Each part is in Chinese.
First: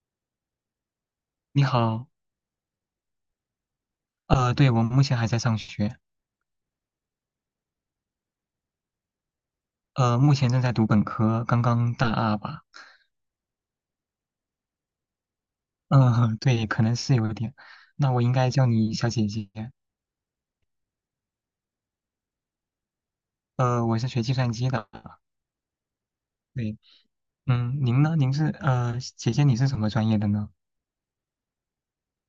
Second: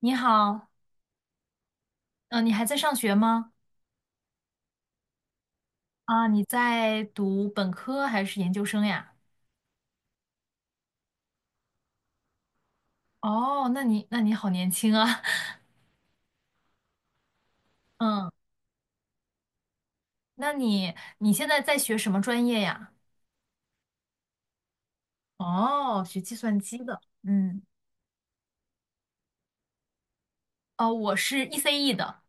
你好。你好，嗯、你还在上学吗？对，我目前还在上学，啊，你在读本科还是研究生呀？目前正在读本科，刚刚大二吧，哦，那你好年轻啊，嗯、对，可能是有点，那我嗯，应该叫你小姐姐，那你你现在在学什么专业呀？我是学计算机的，哦，学计算对，机的，嗯。嗯，您呢？您是姐姐你是什么专业的呢？哦，我是 ECE 的，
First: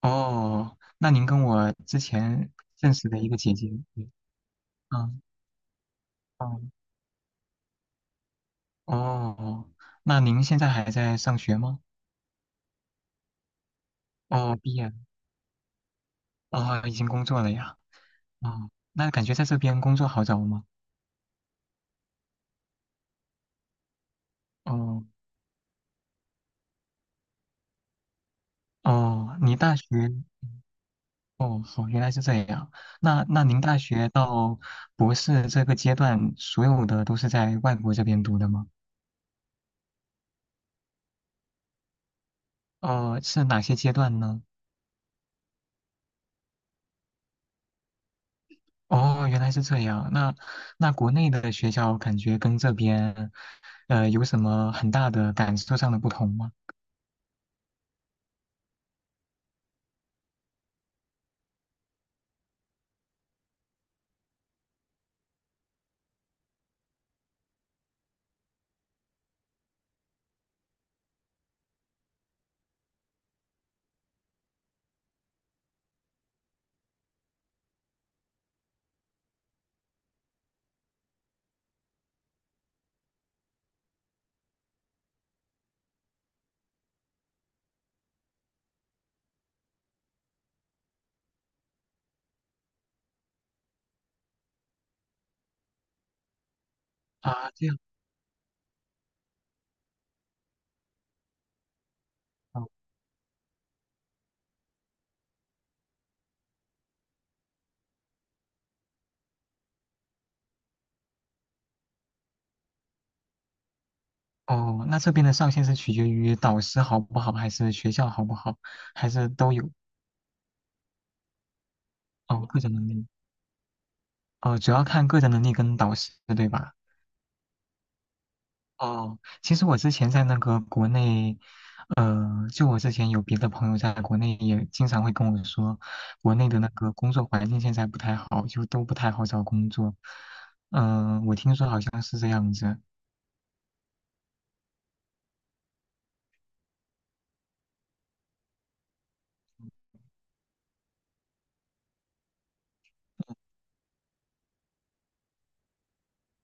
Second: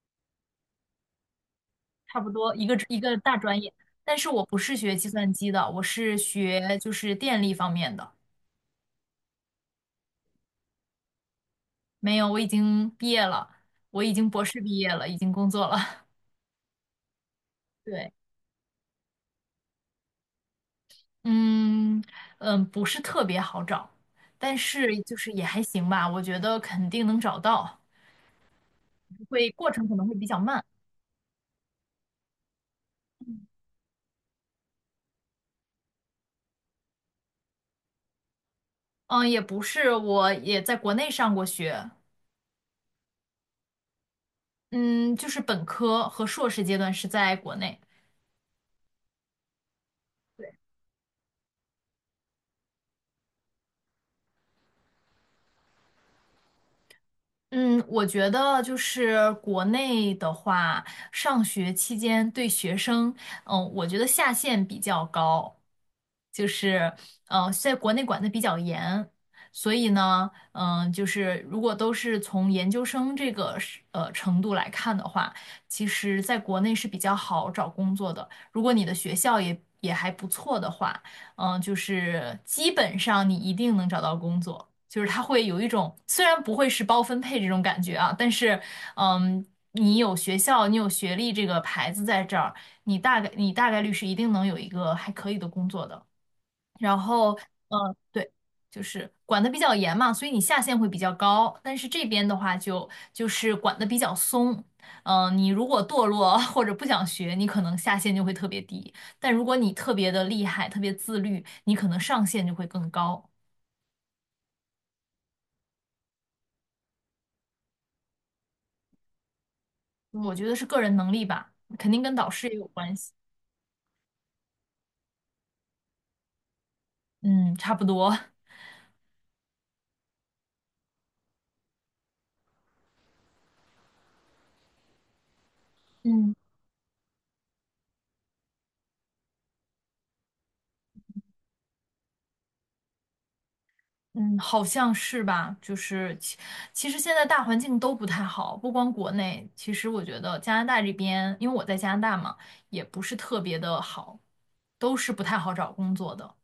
哦，那您跟我之差不前多一个认一识个的一大个姐专姐，业，对，但是我不是学计嗯，算机的，我是哦，学就是电力方面的。哦，那您现在还在上学吗？没有，我已经毕业了，我已经博哦，士毕毕业业了了，已经工作了。哦，已经工作了呀，对。哦，那感觉在这边工作好找吗？嗯嗯，不是特别好找，但是哦。就是也还行吧，我觉得肯定能找到，哦，会你过大学程可能会比较慢。哦，好，原来是这样。那那您大学到博士这个阶段，所有的都是在外国这边读的吗？嗯，也不是，我也在国内上过学。哦，是哪些阶段呢？嗯，就是本科和硕士阶段是在国内。哦，原来是这样。那国内的学校感觉跟这边，有什么很大的感受上的不同吗？嗯，我觉得就是国内的话，上学期间对学生，嗯，我觉得下限比较高，就是在国内管得比较严，所以呢，嗯，就是如果都是从研究生这个是程度来看的话，其实在国内是比较好找工作的。如果你的学校也还不错的话，嗯、就是基本上你一定能找到工作，就是它会有一种虽然不会是包分配这种感觉啊，但是嗯，你有学校，你有学历这个牌子在这儿，你大概率是一定能有一个还可以的工作的。然后，啊，这样。嗯，对，就是管得比较严嘛，所以你下限会比较高。但是这边的话就是管得比较松，嗯、你如果堕落 或者不想学，你可能下限就会特别低；但如果你特别的厉害、特别自律，你可能上限就会更高。哦，哦那这边的上限是取决于导师好不好，还是学校好不好，还是都有？我觉得是个人能力吧，肯定跟导哦，师也个有人能关力。系。哦，主要看个人能力跟导师，对吧？嗯，差不多。哦，其实我之前在那个国内，呃，就我之前有别的朋友在国内也经常会跟我说，嗯。国内的那个工作环境现在不太好，就都不太好找工作。嗯、我听说好像是这样子。嗯，好像是吧，就是其实现在大环境都不太好，不光国内，其实我觉得加拿大这边，因为我在加拿大嘛，也不是特别的好，都是不太好找工作的。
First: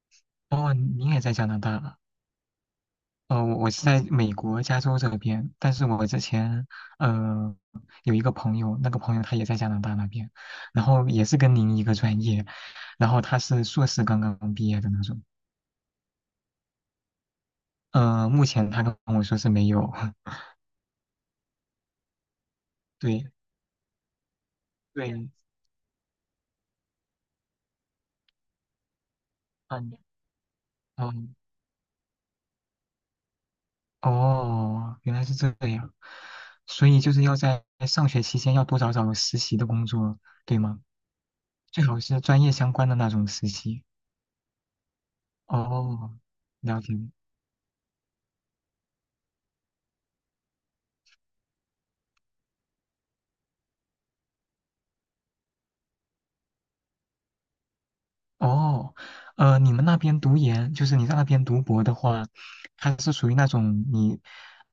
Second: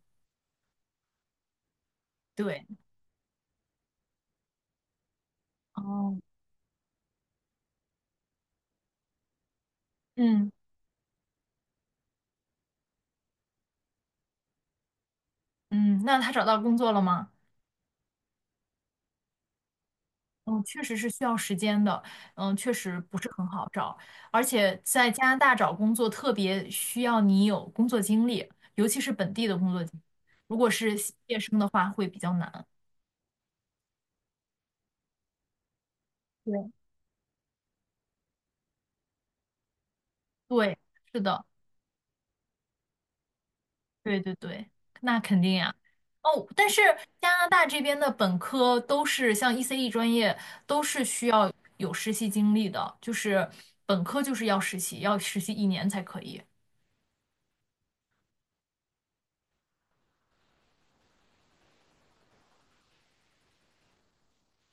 哦，你也在加拿大啊对。哦，我是在美国加州这边，但是我哦。之前呃有一个朋友，那个朋友他也在加拿大那边，嗯然后也是跟您一个专业，然后他是硕士刚刚毕业的那种。嗯，那他找到工作了吗？目前他跟我说是没有，嗯，确实是需要时间的，嗯，确实不对是很好找，而且在加对，拿大找工作特别需要你有工作经历，尤其是本地的工作嗯经历，如果是毕嗯，业生的话会比较难。哦，原来是这样，对。所以就是要在上学期间要多找找实习的工作，对对，吗？是的。最好是专业相关的那种实习。对对对，那肯定呀。哦，哦，但是了解加拿大这边的本科都是像 ECE 专业，都是需要有实习经历的，就是本科就是要实习，要实习一年才可以。哦，你们那边读研，就是你在那边读博的话，它是属于那种你，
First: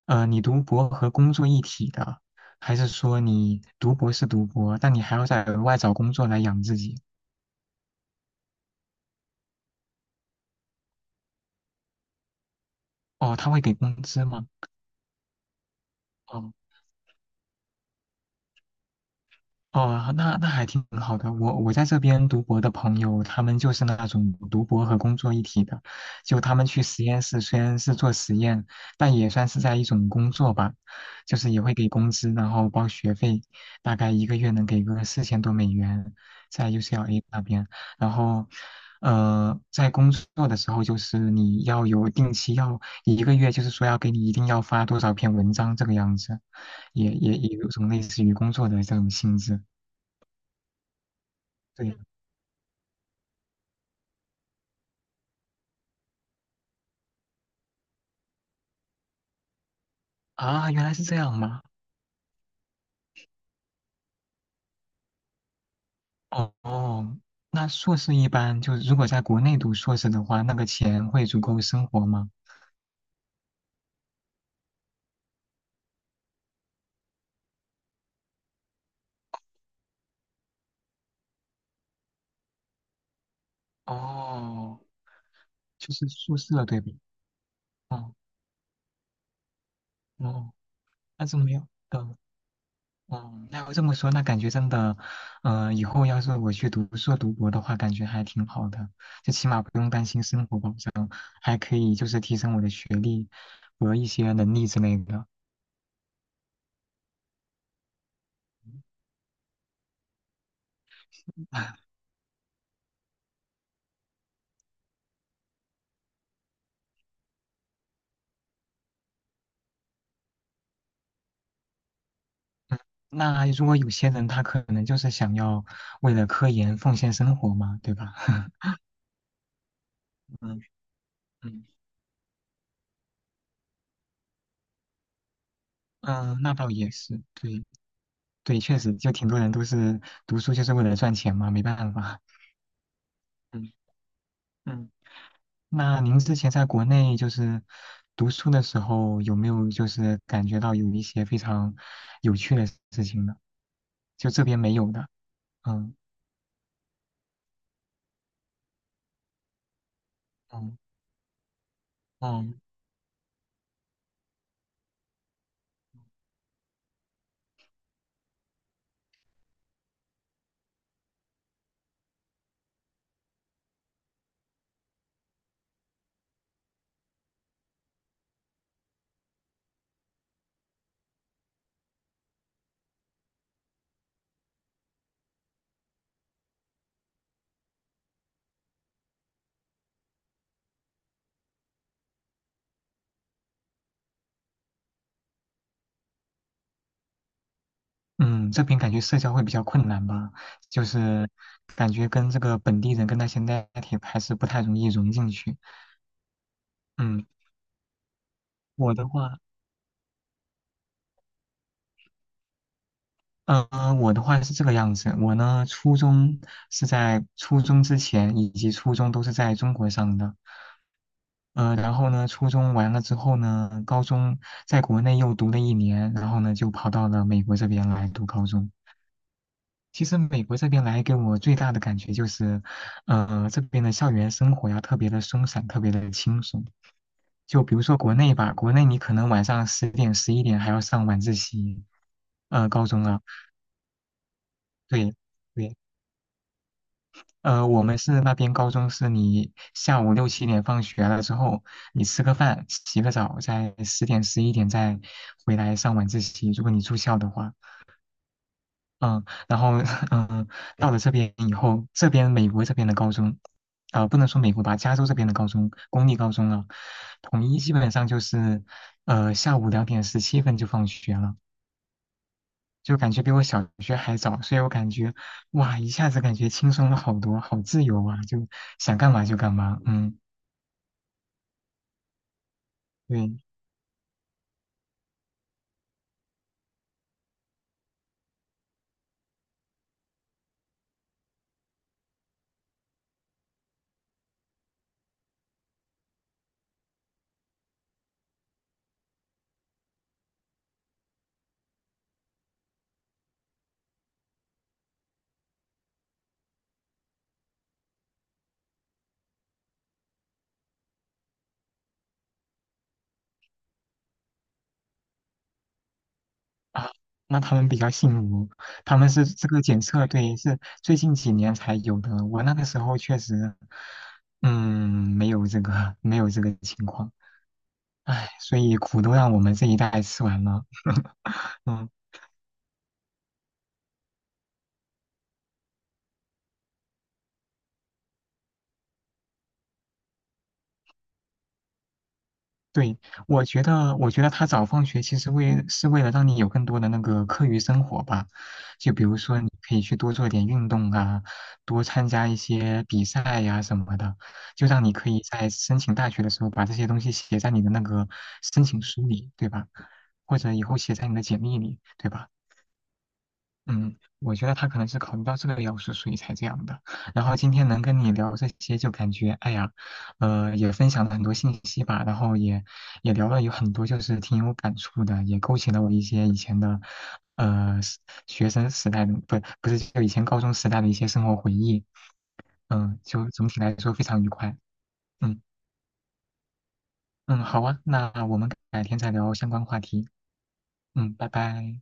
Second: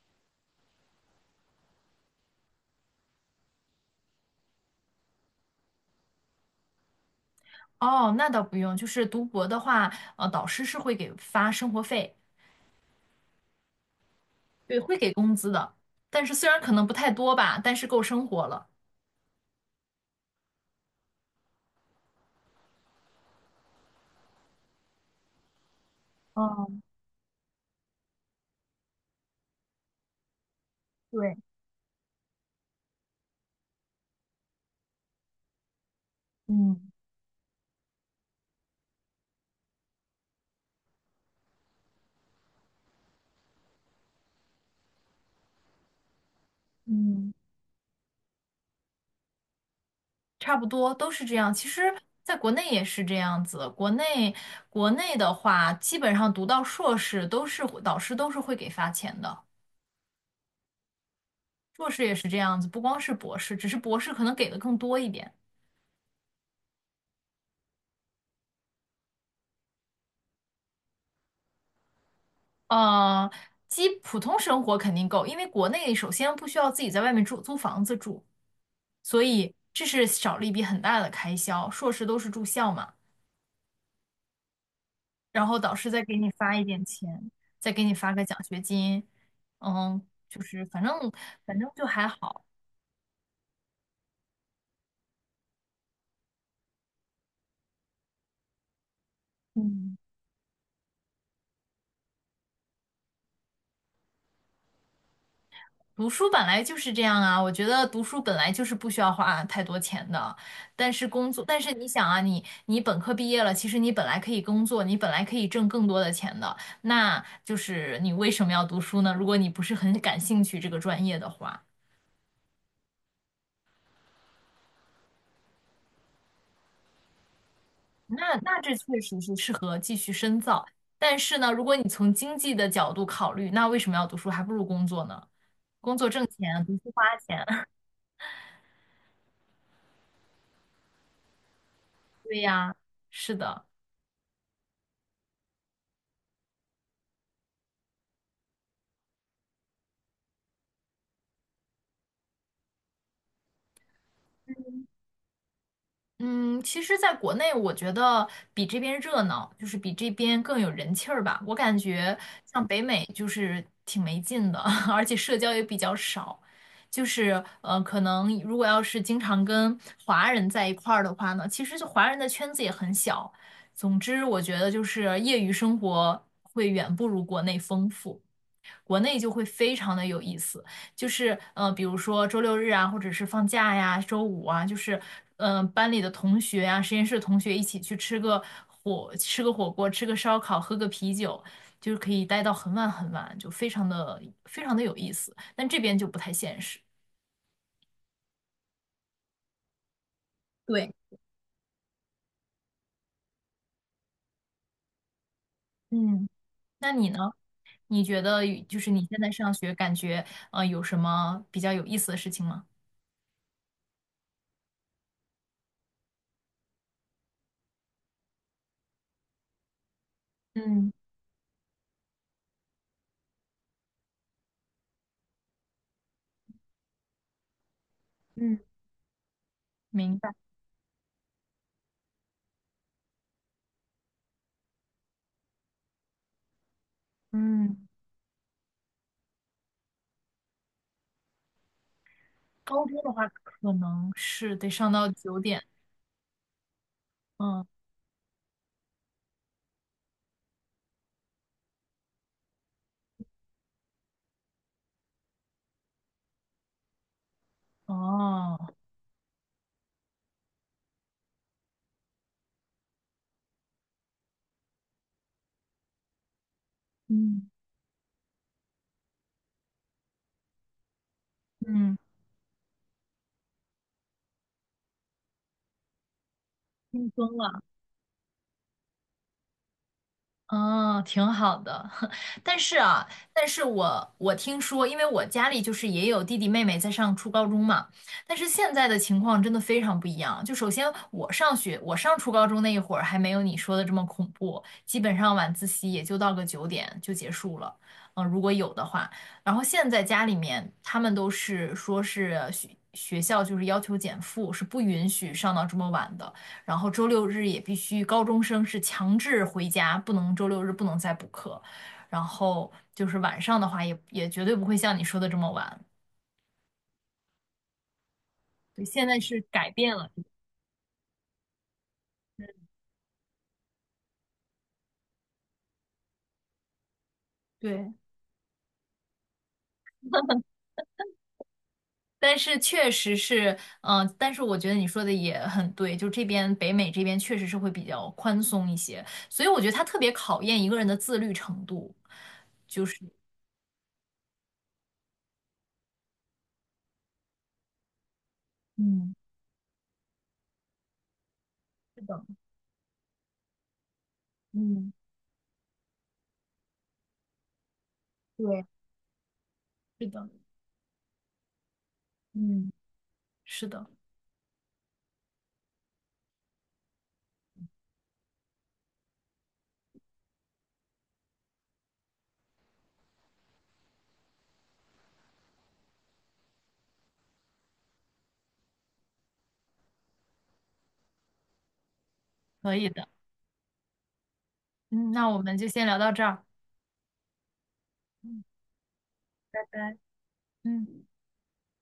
你读博和工作一体的，还是说你读博是读博，但你还要再额外找工作来养自己？哦，那倒不用，就是读博的话，呃，导师是会给发生活费。哦，他会给工资吗？对，会给工资的，但是虽哦，然可能不太多吧，但是够生活了。哦，那还挺好的。我在这边读博的朋友，他们就是那种读博和工作一体的，就他们哦。去实验室虽然是做实验，但也算是在一种工作吧，对，就是也会给工资，然后包学费，大概一个月能给个四千多美元，在 嗯 UCLA 那边。然后，在工作的时候，就是你要有定期要一个月，就是说要给你一定要发多少篇文章这个样子，也嗯。也也有种类似于工作的这种性质。差不多都是这样。其实，对在国内也是这样子。国内的话，基本上读到硕士导师都是会给发钱的，啊，原来是这样吗？硕士也是这样子，不光是博士，只是博士可能给的更多一点。哦哦，那硕士一般就是如果在国内读硕士的话，那个钱会足够生活吗？呃，基普通生活肯定够，因为国内首先不需要自己在外面住租房子住，所以这是少了一笔很大的开销。硕士都是住校嘛。哦，然后导师就再是给你宿发一舍对点吧？钱，再给你发哦个奖学金，嗯，就哦，是反正那这么反样正就的，还嗯好。哦，那要这么说，那感觉真的，以后要是我去读硕读博的话，感觉还挺好的，就起码不用嗯，担心生活保障，还可以就是提升我的学历和一些能力之类的。读书本来就是这样啊，我觉得读书本来就是不需要花太多钱的，但是工作，但是 你想啊，你本科毕业了，其实你本来可以工作，你本来可以挣更多的钱的，那就是你为什么要读书呢？如果你不是很感兴趣这个专业的话。那如果有些人他可能就是想要为了科研奉献生活嘛，对吧？那 这确实是适合继续深嗯造，但是呢，如嗯果你从经济的角度考虑，那为什么要读书？还不如工作呢，工作挣嗯，那钱，倒读也书花是，钱。对 对，确实就挺多人都是读书就是为了赚钱嘛，没办法。对呀，是的。嗯嗯，那您之前在国内就是读书的时候，有没有就是感觉到有一些非常有趣的事情呢？就这边没有的。嗯嗯，其实，在国内，我觉得比这边热闹，就是比这边更有嗯人气儿吧。我感觉嗯。像北美就是挺没劲的，而且社交也比较少。就是呃，可能如果要是经常跟华人在一块儿的话呢，其实就华人的圈子也很小。总之，我觉得就是业余生活会远不如国内丰富。国内就会非常的有意思，就是呃，比如说周六日啊，或者是放假呀，周五啊，就是嗯、呃，班里的同学啊，实验室的同学一起去吃个火锅，吃个烧烤，喝个啤酒，就是可以待到很晚很晚，就非常的有意思。但这边就不太现实。嗯，这边感觉社交会比较困难吧，就对。是感觉跟这个本地人跟那些 native 还是不太容易融进去。嗯，那你呢？嗯，你觉得就是我你的现在话，上学，感觉呃有什么比较有意思的事情吗？呃，我的话是这个样子，我呢初中是在初中之前以及初中都是在中国上的，嗯然后呢初中完了之后呢，高中在国内又读了一年，然后呢就跑到了美国这边来读高嗯，中。其明实白。美国这边来给我最大的感觉就是，这边的校园生活呀特别的松散，特别的轻松。就比如嗯。说国内吧，国内你可能晚上十点、十一点还要上晚自习，高高中中的啊，话，可能是得上到对九点。对，嗯。我们是那边高中是你下午六七点放学了之后，你吃个饭、洗个澡，在十点、十一点再回来上晚自习，如果你住校的话。哦。嗯，然后，嗯、到了这边以后，这边美国这边的高中，啊、不能说美国吧，加州这边的高中，公立高中了，统嗯。一基本上就是，下午2:17就放学了，嗯，就感觉比我小学还早，所以我感觉，哇，一下子感觉轻松了轻好松多，好了。自由啊，就想干嘛就干嘛，嗯，哦，挺好的，但是啊，对，但是我听说，因为我家里就是也有弟弟妹妹在上初高中嘛，但是现在的情况真的非常不一样。就首先我上学，我上初高中那一会儿还没有你说的这么恐怖，基本上晚自习也就到个九点就结束了，嗯、如果有的话。然后现在家里面他们都是说是学校就是要求减负，是不允许上到这么晚的。然后周六日也必须高中生是强制回家，不能周六日不能再补课。然后就是晚上的话也，也绝对不会像你说的这么晚。啊，那他们比较幸福，对，他现们在是是这个改检变测，了。对，是最近几年才有的。我那个时候确实，嗯，没有这个，没有这个情况。对。唉，所以苦都让我们这一代吃完了。嗯。但是确实是，嗯、但是我觉得你说的也很对，就这边北美这边确实是会比较宽松一些，所以我觉得它特别考验一个人的自律程度。对，我觉得，我觉得他早放学其实为了让你有更多的那个课余生活吧，就比嗯，如说你可以去多做点运动啊，多是参的。加一些比赛呀、什么的，就让嗯，你可以在申请大学的时候把这些东西写在你的那个申对，请书里，对吧？是的。或者以后写在你的简历里，对吧？嗯，是的。嗯，我觉得他可能是考虑到这个要素，所以才这样的。然后今天能跟你聊这些，就感觉哎呀，也分享了很多信息吧，然后也聊了有很多，就是挺有感触的，也勾起了我一些以前的，呃，时学生时代的，不是就以前高中时代的一些生活回忆。可以嗯，的。就总体来说非常愉快。嗯，那我嗯们就先聊到这儿。嗯，好啊，那我嗯，们改天再聊相拜关话拜。题。嗯，嗯，拜拜。